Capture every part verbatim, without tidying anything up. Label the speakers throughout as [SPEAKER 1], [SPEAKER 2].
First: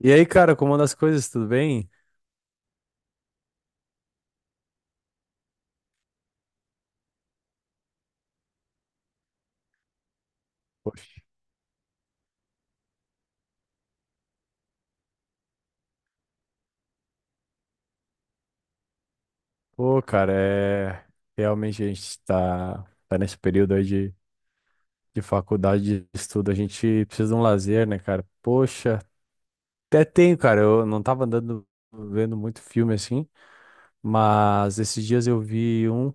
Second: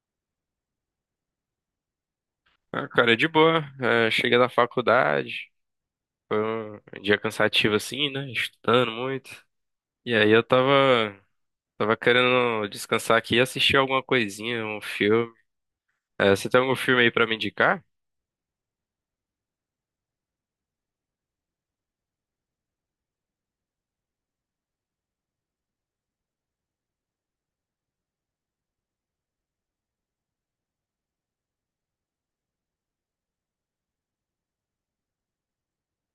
[SPEAKER 1] E aí, cara, como anda as coisas? Tudo bem?
[SPEAKER 2] Ah, cara, é de boa. É, cheguei da faculdade, foi um dia cansativo assim, né? Estudando muito. E aí eu tava,
[SPEAKER 1] Poxa.
[SPEAKER 2] tava querendo descansar aqui e assistir alguma coisinha, um filme. É, você tem algum filme aí pra me indicar?
[SPEAKER 1] Pô, cara, é... realmente a gente tá, tá nesse período aí de, de faculdade, de estudo, a gente precisa de um lazer, né, cara? Poxa, até tenho, cara, eu não tava andando, vendo muito filme assim, mas esses dias eu vi um,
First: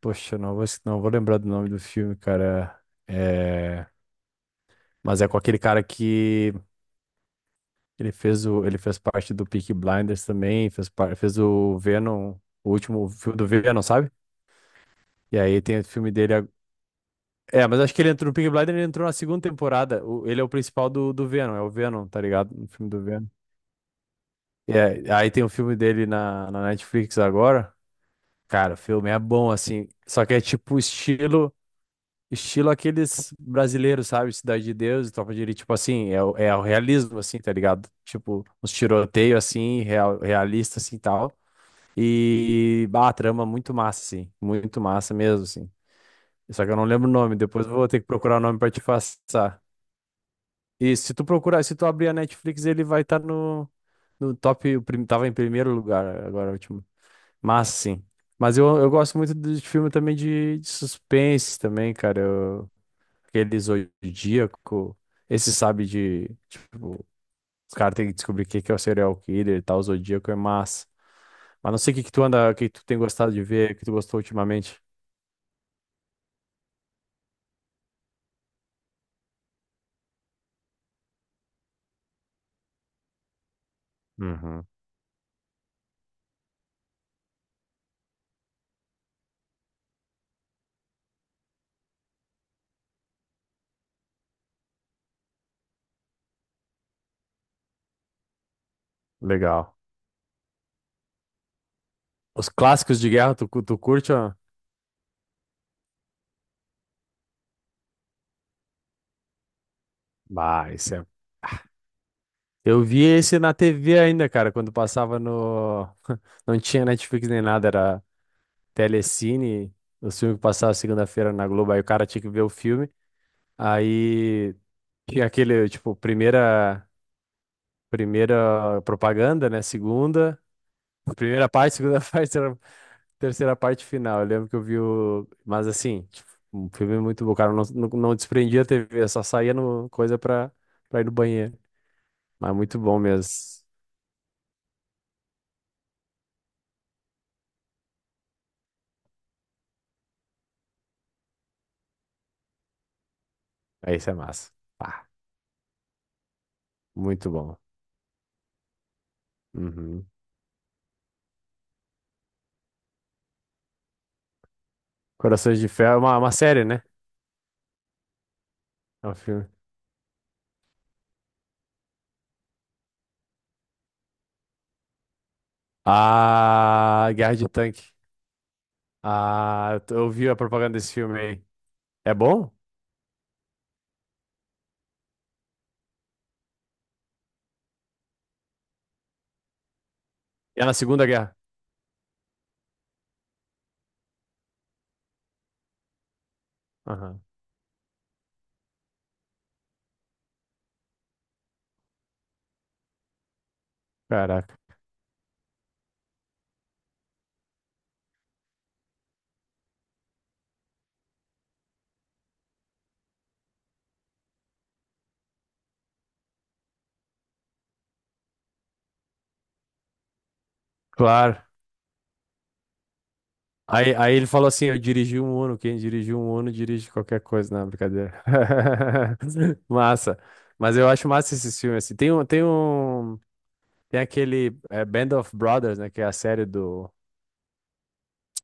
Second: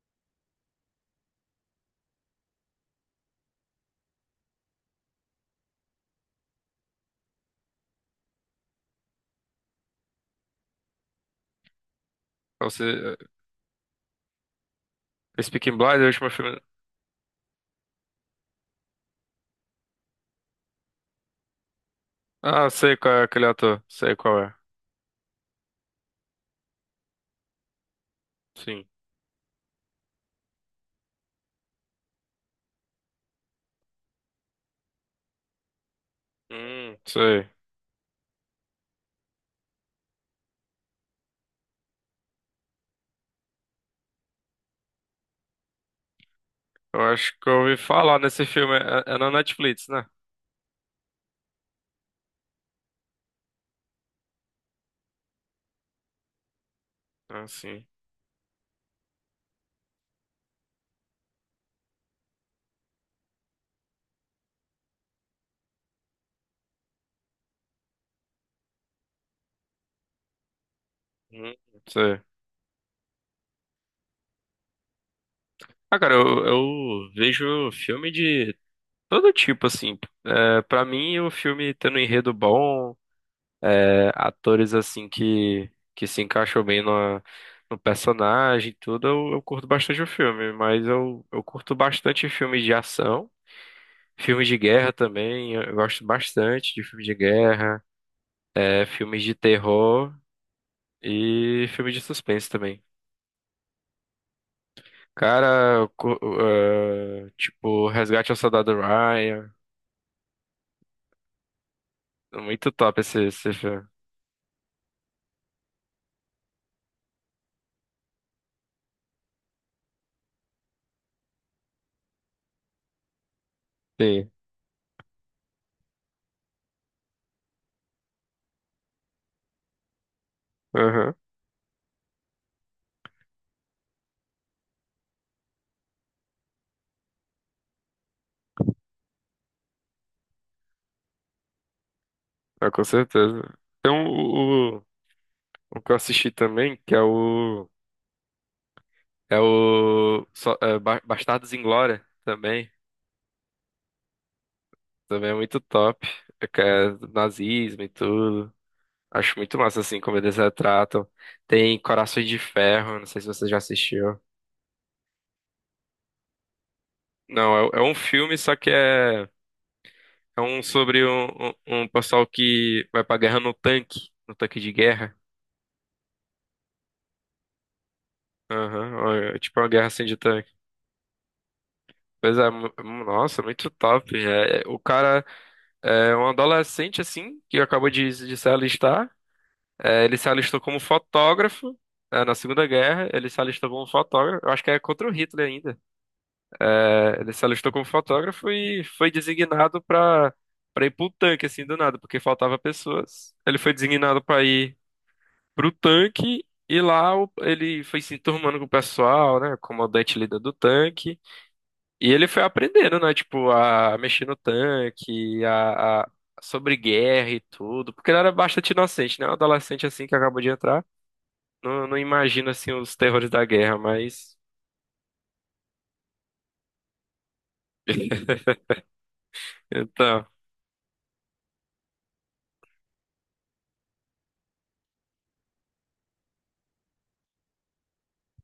[SPEAKER 1] poxa, não vou, não vou lembrar do nome do filme, cara, é... mas é com aquele cara que ele fez, o... ele fez parte do Peaky Blinders também, fez, par... fez o Venom,
[SPEAKER 2] Ou
[SPEAKER 1] o último
[SPEAKER 2] você,
[SPEAKER 1] filme do Venom, sabe? E
[SPEAKER 2] é,
[SPEAKER 1] aí
[SPEAKER 2] Speaking
[SPEAKER 1] tem o
[SPEAKER 2] Blind, é o
[SPEAKER 1] filme
[SPEAKER 2] último
[SPEAKER 1] dele. ag-
[SPEAKER 2] filme.
[SPEAKER 1] É, mas acho que ele entrou no Peaky Blinders, ele entrou na segunda temporada. O- ele é o principal do, do Venom, é o Venom, tá ligado? No
[SPEAKER 2] Ah,
[SPEAKER 1] filme
[SPEAKER 2] sei
[SPEAKER 1] do
[SPEAKER 2] qual é
[SPEAKER 1] Venom.
[SPEAKER 2] aquele ator, sei qual é.
[SPEAKER 1] E aí, aí tem o filme dele na, na Netflix agora. Cara, o
[SPEAKER 2] Sim.
[SPEAKER 1] filme é bom, assim. Só que é tipo estilo, estilo aqueles brasileiros, sabe? Cidade de Deus e Tropa de Elite. Tipo assim, é, o- é o
[SPEAKER 2] Hum,
[SPEAKER 1] realismo, assim,
[SPEAKER 2] sei.
[SPEAKER 1] tá ligado? Tipo, uns tiroteios, assim, real, realista, assim, e tal. E, bah, a trama é muito massa, assim. Muito massa mesmo, assim. Só que eu não
[SPEAKER 2] Eu
[SPEAKER 1] lembro o
[SPEAKER 2] acho
[SPEAKER 1] nome.
[SPEAKER 2] que eu
[SPEAKER 1] Depois eu
[SPEAKER 2] ouvi
[SPEAKER 1] vou ter que
[SPEAKER 2] falar
[SPEAKER 1] procurar o
[SPEAKER 2] nesse
[SPEAKER 1] nome pra
[SPEAKER 2] filme.
[SPEAKER 1] te
[SPEAKER 2] É, é na
[SPEAKER 1] passar.
[SPEAKER 2] Netflix, né?
[SPEAKER 1] E se tu procurar, se tu abrir a Netflix, ele vai estar no, no top. o prim- Tava em primeiro lugar agora, o último.
[SPEAKER 2] Ah,
[SPEAKER 1] Mas
[SPEAKER 2] sim.
[SPEAKER 1] sim. Mas eu, eu gosto muito de filme também de, de suspense também, cara. Eu, aquele Zodíaco. Esse sabe de. Tipo, os caras têm que descobrir o que que é o serial killer e tal. O Zodíaco é massa.
[SPEAKER 2] Hum,
[SPEAKER 1] Mas não sei o que que
[SPEAKER 2] sei.
[SPEAKER 1] tu anda, o que que tu tem gostado de ver, o que tu gostou ultimamente.
[SPEAKER 2] Ah, cara, eu, eu vejo filme de todo tipo, assim. É, para mim, o filme tendo um enredo bom, é,
[SPEAKER 1] Uhum.
[SPEAKER 2] atores, assim, que, que se encaixam bem no, no personagem e tudo, eu, eu curto bastante o filme. Mas eu, eu curto bastante filmes de ação, filmes de guerra também. Eu, eu gosto bastante de filmes de guerra, é, filmes de
[SPEAKER 1] Legal.
[SPEAKER 2] terror e filmes de suspense
[SPEAKER 1] Os
[SPEAKER 2] também.
[SPEAKER 1] clássicos de guerra, tu, cu- tu curte, ó?
[SPEAKER 2] Cara, eu cu- eh, tipo, Resgate ao Soldado Ryan.
[SPEAKER 1] Bah, esse é...
[SPEAKER 2] Muito
[SPEAKER 1] Eu
[SPEAKER 2] top
[SPEAKER 1] vi
[SPEAKER 2] esse,
[SPEAKER 1] esse
[SPEAKER 2] esse
[SPEAKER 1] na
[SPEAKER 2] filme.
[SPEAKER 1] T V ainda, cara, quando passava no. Não tinha Netflix nem nada, era Telecine, o filme que passava segunda-feira na Globo, aí o cara tinha que ver o filme.
[SPEAKER 2] Sim.
[SPEAKER 1] Aí tinha aquele, tipo, primeira, primeira propaganda, né? Segunda, primeira parte, segunda parte, terceira terceira parte final. Eu lembro que eu vi o. Mas assim, tipo, um filme muito bom, cara. Não, não, não desprendia a T V, só saía no... coisa pra, pra ir no banheiro. Mas
[SPEAKER 2] Ah,
[SPEAKER 1] muito
[SPEAKER 2] com
[SPEAKER 1] bom mesmo.
[SPEAKER 2] certeza. Então, o, o, o que eu assisti também, que é o, é o só- é, Ba- Bastardos Inglória também.
[SPEAKER 1] Aí isso é massa. Pá,
[SPEAKER 2] Também é muito top. É que é
[SPEAKER 1] muito bom.
[SPEAKER 2] nazismo e tudo. Acho muito massa, assim,
[SPEAKER 1] Uhum.
[SPEAKER 2] como eles retratam. Tem Corações de Ferro, não sei se você já assistiu.
[SPEAKER 1] Corações de Ferro é uma, uma série, né?
[SPEAKER 2] Não, é, é um filme, só que
[SPEAKER 1] É um
[SPEAKER 2] é,
[SPEAKER 1] filme.
[SPEAKER 2] é um sobre um, um, um pessoal que vai pra guerra no tanque, no tanque de guerra.
[SPEAKER 1] Ah, Guerra de Tanque.
[SPEAKER 2] Aham, ó, é tipo uma
[SPEAKER 1] Ah, eu
[SPEAKER 2] guerra
[SPEAKER 1] tô-
[SPEAKER 2] assim
[SPEAKER 1] eu
[SPEAKER 2] de
[SPEAKER 1] vi a
[SPEAKER 2] tanque.
[SPEAKER 1] propaganda desse filme aí. É
[SPEAKER 2] Pois é,
[SPEAKER 1] bom?
[SPEAKER 2] mu- nossa, muito top. É, é, o cara é um adolescente, assim, que acabou de, de se alistar. É, ele se alistou
[SPEAKER 1] É na
[SPEAKER 2] como
[SPEAKER 1] Segunda Guerra.
[SPEAKER 2] fotógrafo, é, na Segunda Guerra. Ele se alistou como fotógrafo. Eu acho que é contra o Hitler ainda. É,
[SPEAKER 1] Aham.
[SPEAKER 2] ele se alistou como fotógrafo e foi designado para para ir pro tanque, assim, do nada, porque faltava pessoas. Ele foi designado para
[SPEAKER 1] Caraca.
[SPEAKER 2] ir pro tanque. E lá o- ele foi se enturmando com o pessoal, né? Comandante líder do tanque. E ele foi aprendendo, né? Tipo, a mexer no tanque, a, a- sobre guerra e tudo. Porque ele era bastante inocente, né? Um adolescente assim que acabou de entrar.
[SPEAKER 1] Claro.
[SPEAKER 2] Não, não imagina, assim, os terrores da guerra,
[SPEAKER 1] Aí, aí ele
[SPEAKER 2] mas.
[SPEAKER 1] falou assim: eu dirigi um Uno. Quem dirigiu um Uno dirige qualquer coisa. Não, brincadeira. Massa.
[SPEAKER 2] Então,
[SPEAKER 1] Mas eu acho massa esse filme, assim. Tem um, tem um, tem aquele é, Band of Brothers, né? Que é a série do,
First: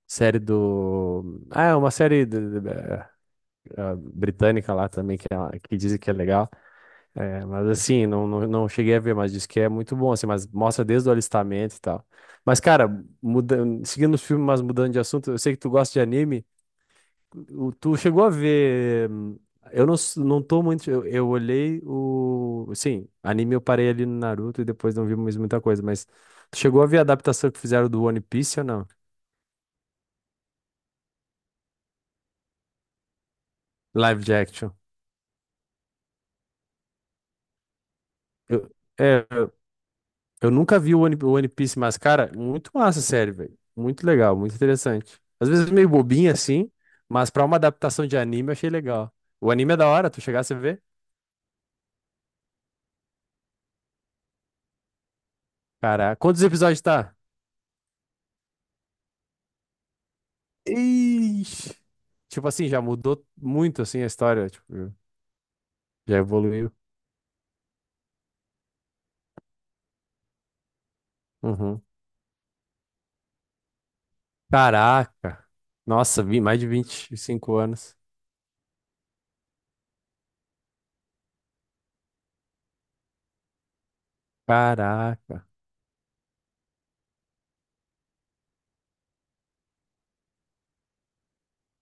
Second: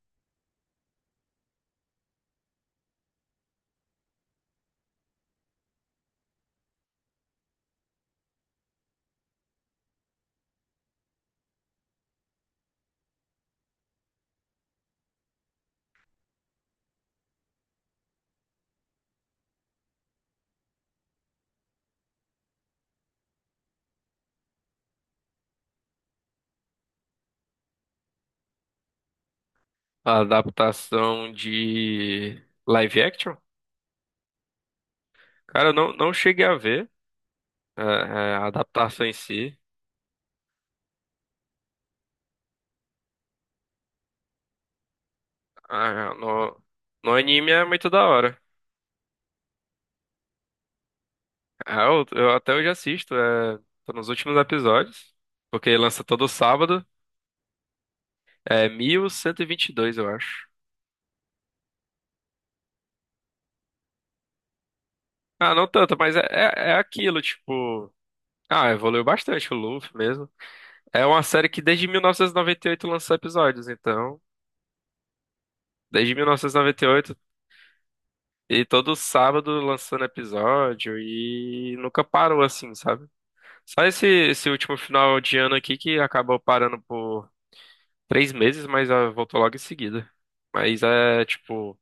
[SPEAKER 1] Série do. Ah, é uma série do- do- eh, ah, britânica lá também, que, é- que dizem que é legal. É, mas assim, não, não, não cheguei a ver, mas diz que é muito bom, assim, mas mostra desde o alistamento e tal. Mas, cara, muda... seguindo os filmes, mas mudando de assunto, eu sei que tu gosta de anime. O- Tu chegou a ver. hum, Eu não, s- não tô muito. Eu, eu olhei o. Sim, anime eu parei ali no Naruto e depois não vi mais muita coisa, mas tu chegou a ver a adaptação que fizeram do One Piece ou não?
[SPEAKER 2] a adaptação de live action?
[SPEAKER 1] Live de action.
[SPEAKER 2] Cara, eu não, não cheguei a ver é, é, a
[SPEAKER 1] Eu-
[SPEAKER 2] adaptação em
[SPEAKER 1] é,
[SPEAKER 2] si.
[SPEAKER 1] Eu nunca vi o One, o One Piece, mas, cara, muito massa a série, velho. Muito legal, muito interessante. Às vezes meio
[SPEAKER 2] Ah,
[SPEAKER 1] bobinha,
[SPEAKER 2] no,
[SPEAKER 1] assim,
[SPEAKER 2] no
[SPEAKER 1] mas pra
[SPEAKER 2] anime
[SPEAKER 1] uma
[SPEAKER 2] é muito da
[SPEAKER 1] adaptação de
[SPEAKER 2] hora.
[SPEAKER 1] anime eu achei legal. O anime é da hora, tu chegasse a ver?
[SPEAKER 2] Ah, eu, eu até hoje assisto, é, tô nos últimos episódios. Porque lança
[SPEAKER 1] Caraca,
[SPEAKER 2] todo
[SPEAKER 1] quantos episódios
[SPEAKER 2] sábado.
[SPEAKER 1] tá?
[SPEAKER 2] É mil cento e e vinte e dois eu acho.
[SPEAKER 1] Ixi. Tipo assim, já mudou muito, assim, a história, tipo,
[SPEAKER 2] Ah, não tanto, mas
[SPEAKER 1] já
[SPEAKER 2] é, é,
[SPEAKER 1] evoluiu.
[SPEAKER 2] é aquilo, tipo. Ah, evoluiu bastante o Luffy mesmo. É uma série que
[SPEAKER 1] Uhum.
[SPEAKER 2] desde mil novecentos e e noventa e oito lançou episódios, então.
[SPEAKER 1] Caraca.
[SPEAKER 2] Desde
[SPEAKER 1] Nossa, vi mais de vinte
[SPEAKER 2] mil novecentos e noventa e oito, e noventa e
[SPEAKER 1] e
[SPEAKER 2] oito.
[SPEAKER 1] cinco anos.
[SPEAKER 2] E todo sábado lançando episódio, e nunca parou assim, sabe? Só esse, esse último final de
[SPEAKER 1] Caraca.
[SPEAKER 2] ano aqui que acabou parando por três meses, mas ah, voltou logo em seguida. Mas é, tipo.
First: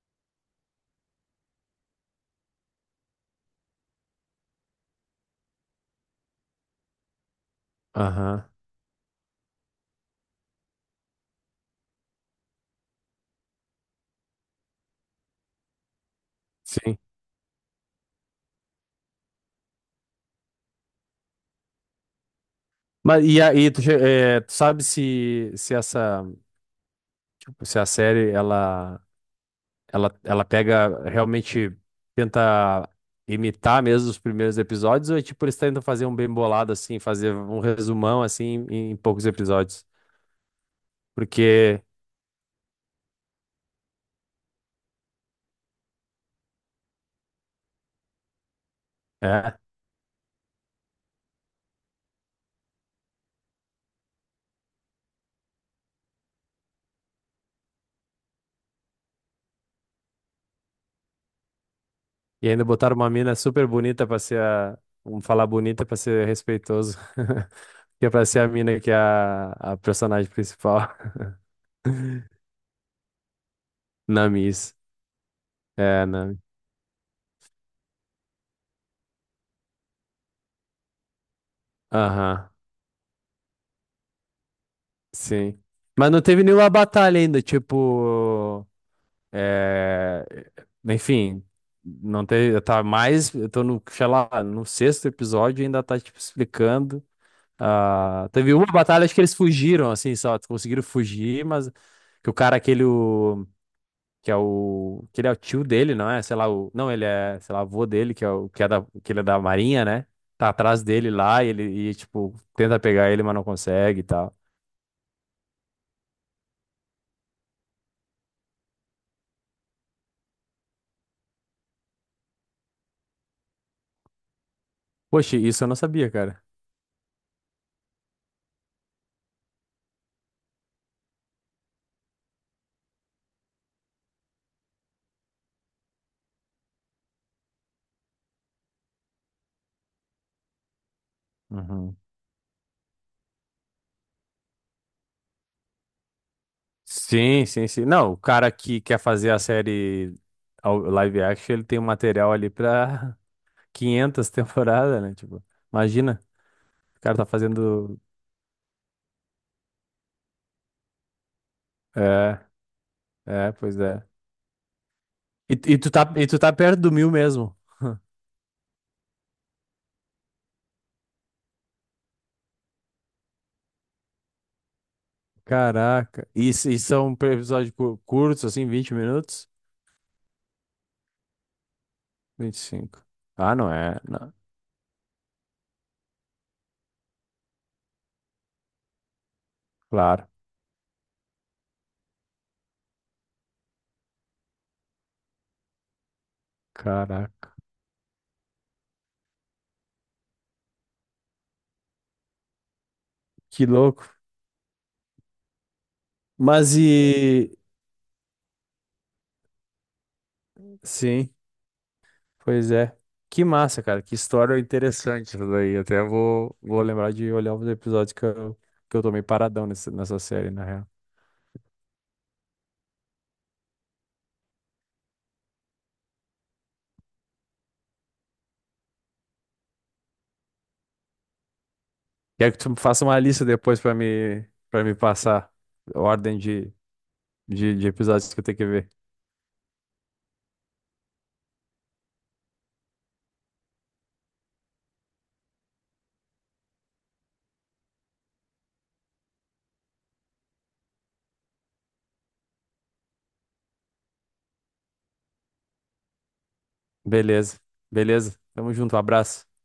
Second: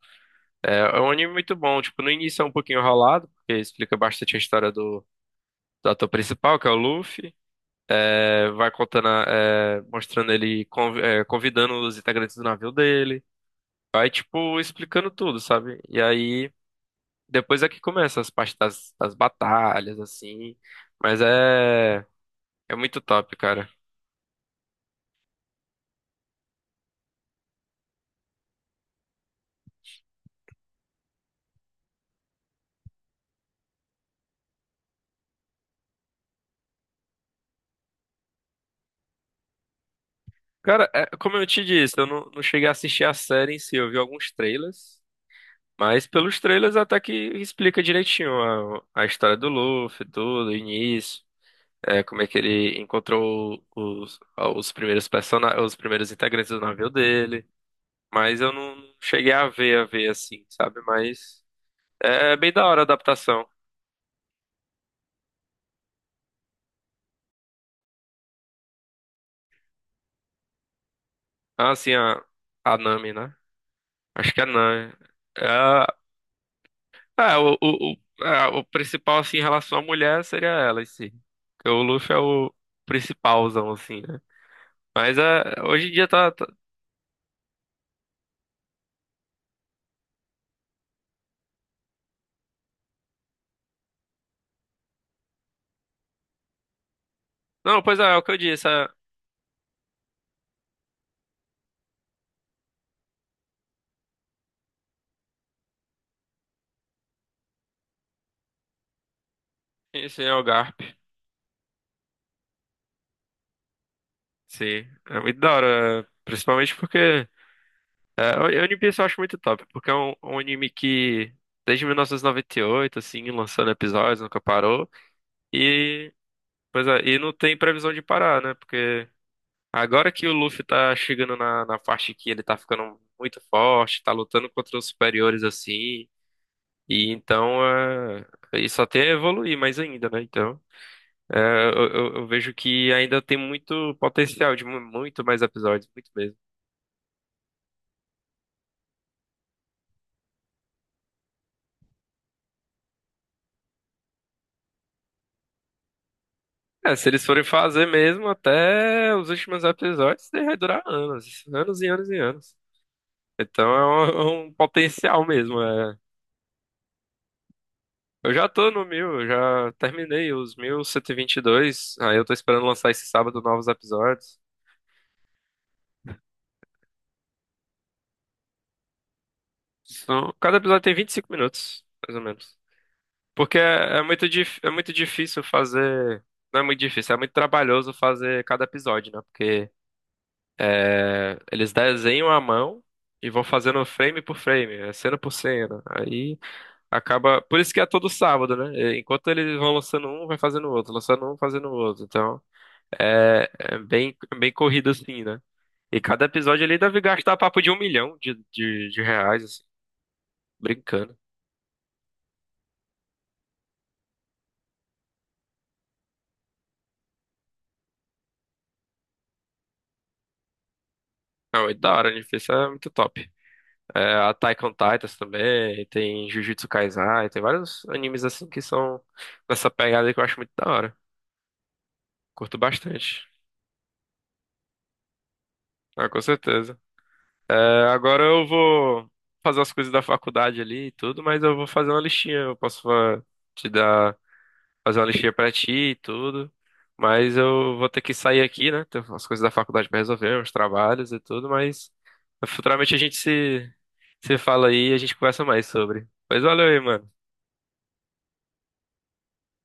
[SPEAKER 2] É, é um anime muito bom. Tipo, no início é um pouquinho enrolado, porque explica bastante a história do do ator principal, que é o Luffy,
[SPEAKER 1] Aham.
[SPEAKER 2] é, vai contando, a- é, mostrando ele, conv- é, convidando os integrantes do navio dele, vai, tipo, explicando tudo, sabe? E aí,
[SPEAKER 1] Sim.
[SPEAKER 2] depois é que começa as partes das, das, batalhas, assim, mas é, é muito
[SPEAKER 1] Mas
[SPEAKER 2] top,
[SPEAKER 1] e
[SPEAKER 2] cara.
[SPEAKER 1] aí, tu, che- eh, tu sabe se, se essa, tipo, se a série, ela Ela, ela pega, realmente tenta imitar mesmo os primeiros episódios, ou é tipo, eles tentam fazer um bem bolado, assim, fazer um resumão, assim, em, em poucos episódios?
[SPEAKER 2] Cara, é, como eu te
[SPEAKER 1] Porque,
[SPEAKER 2] disse, eu não, não cheguei a assistir a série em si, eu vi alguns trailers, mas pelos trailers até que explica direitinho a, a história do
[SPEAKER 1] é,
[SPEAKER 2] Luffy, tudo, o início. é, como é que ele encontrou os, os primeiros persona os primeiros integrantes do navio dele. Mas eu não cheguei a ver, a ver assim, sabe? Mas é
[SPEAKER 1] e
[SPEAKER 2] bem
[SPEAKER 1] ainda
[SPEAKER 2] da hora a
[SPEAKER 1] botaram uma mina
[SPEAKER 2] adaptação.
[SPEAKER 1] super bonita pra ser a, vamos falar bonita pra ser respeitoso, que é pra ser a mina que é a, a personagem principal,
[SPEAKER 2] Ah, assim, a, a Nami, né? Acho que é a
[SPEAKER 1] Namis.
[SPEAKER 2] Nami. É, a-
[SPEAKER 1] É, Nami.
[SPEAKER 2] é, o, o, o, é, o principal, assim, em relação à mulher seria ela em si. Porque o Luffy é
[SPEAKER 1] Aham,
[SPEAKER 2] o principalzão, assim, né? Mas
[SPEAKER 1] sim.
[SPEAKER 2] é, hoje em dia
[SPEAKER 1] Mas não
[SPEAKER 2] tá,
[SPEAKER 1] teve
[SPEAKER 2] tá-
[SPEAKER 1] nenhuma batalha ainda, tipo. É, enfim, não teve, tá mais, eu tô no, sei lá, no sexto episódio e ainda tá, tipo, explicando.
[SPEAKER 2] Não, pois é, é, o
[SPEAKER 1] Ah,
[SPEAKER 2] que eu
[SPEAKER 1] teve
[SPEAKER 2] disse.
[SPEAKER 1] uma
[SPEAKER 2] É,
[SPEAKER 1] batalha, acho que eles fugiram, assim, só conseguiram fugir, mas que o cara, aquele, o, que é o, que ele é o tio dele, não é? Sei lá, o, não, ele é, sei lá, avô dele, que é o, que é da, que ele é da Marinha, né?
[SPEAKER 2] esse é o
[SPEAKER 1] Tá
[SPEAKER 2] Garp.
[SPEAKER 1] atrás dele lá e ele, e, tipo, tenta pegar ele, mas não consegue e tal.
[SPEAKER 2] Sim, é muito da hora. Principalmente porque. É, o- One Piece eu acho muito top, porque é um, um anime que desde mil novecentos e noventa e oito, assim, lançando episódios, nunca parou.
[SPEAKER 1] Poxa, isso eu não sabia,
[SPEAKER 2] E,
[SPEAKER 1] cara.
[SPEAKER 2] pois é, e não tem previsão de parar, né? Porque agora que o Luffy tá chegando na, na parte que ele tá ficando muito forte, tá lutando contra os superiores, assim, e então é, isso até evoluir mais ainda, né? Então, é, eu,
[SPEAKER 1] Uhum.
[SPEAKER 2] eu eu vejo que ainda tem muito potencial de mu- muito mais episódios, muito mesmo.
[SPEAKER 1] Sim, sim, sim. Não, o cara que quer fazer a série ao- live action, ele tem um material ali pra quinhentas temporadas, né? Tipo, imagina,
[SPEAKER 2] É,
[SPEAKER 1] o
[SPEAKER 2] se
[SPEAKER 1] cara
[SPEAKER 2] eles
[SPEAKER 1] tá
[SPEAKER 2] forem fazer
[SPEAKER 1] fazendo.
[SPEAKER 2] mesmo até os últimos episódios, isso vai durar anos, anos e anos e
[SPEAKER 1] É,
[SPEAKER 2] anos.
[SPEAKER 1] é,
[SPEAKER 2] Então
[SPEAKER 1] pois é.
[SPEAKER 2] é um, é um potencial
[SPEAKER 1] E,
[SPEAKER 2] mesmo.
[SPEAKER 1] e tu
[SPEAKER 2] É.
[SPEAKER 1] tá, e tu tá perto do mil mesmo.
[SPEAKER 2] Eu já tô no mil, eu já terminei os mil cento e e vinte e dois aí eu tô esperando lançar esse sábado novos episódios.
[SPEAKER 1] Caraca. E, s- e são episódios cu- curtos, assim, vinte minutos?
[SPEAKER 2] São- cada episódio tem vinte e cinco minutos, mais ou
[SPEAKER 1] vinte
[SPEAKER 2] menos.
[SPEAKER 1] e cinco Ah,
[SPEAKER 2] Porque
[SPEAKER 1] não
[SPEAKER 2] é,
[SPEAKER 1] é?
[SPEAKER 2] é muito,
[SPEAKER 1] Não.
[SPEAKER 2] dif- é muito difícil fazer. Não é muito difícil, é muito trabalhoso fazer cada episódio, né? Porque
[SPEAKER 1] Claro.
[SPEAKER 2] é, eles desenham à mão e vão fazendo frame por frame, é, cena por cena. Aí acaba.
[SPEAKER 1] Caraca.
[SPEAKER 2] Por isso que é todo sábado, né? É, Enquanto eles vão lançando um, vai fazendo outro, lançando um, fazendo outro. Então é,
[SPEAKER 1] Que
[SPEAKER 2] é
[SPEAKER 1] louco.
[SPEAKER 2] bem, é bem corrido assim, né? E cada episódio
[SPEAKER 1] Mas
[SPEAKER 2] ali deve gastar
[SPEAKER 1] e.
[SPEAKER 2] papo de um milhão de, de, de reais, assim, brincando.
[SPEAKER 1] Sim. Pois é. Que massa, cara. Que história interessante isso daí. Até vou, vou lembrar de olhar os episódios que eu, que eu tô meio paradão nessa, nessa série, na real.
[SPEAKER 2] Não, é da hora, né? Isso é muito top. É, Attack on Titans também, tem Jujutsu Kaisen, tem vários animes assim que são nessa pegada que eu acho muito da hora.
[SPEAKER 1] Quer
[SPEAKER 2] Curto
[SPEAKER 1] que tu faça uma
[SPEAKER 2] bastante.
[SPEAKER 1] lista depois pra me, para me passar
[SPEAKER 2] Ah, com
[SPEAKER 1] ordem de,
[SPEAKER 2] certeza. É,
[SPEAKER 1] de, de
[SPEAKER 2] agora
[SPEAKER 1] episódios que eu
[SPEAKER 2] eu
[SPEAKER 1] tenho que ver.
[SPEAKER 2] vou fazer as coisas da faculdade ali e tudo, mas eu vou fazer uma listinha. Eu posso fa- te dar, fazer uma listinha pra ti e tudo. Mas eu vou ter que sair aqui, né? Tem as coisas da faculdade pra resolver, os trabalhos e tudo, mas futuramente a gente se, se fala aí e a gente conversa mais sobre. Mas valeu aí, mano.
[SPEAKER 1] Beleza. Beleza. Tamo junto. Um abraço.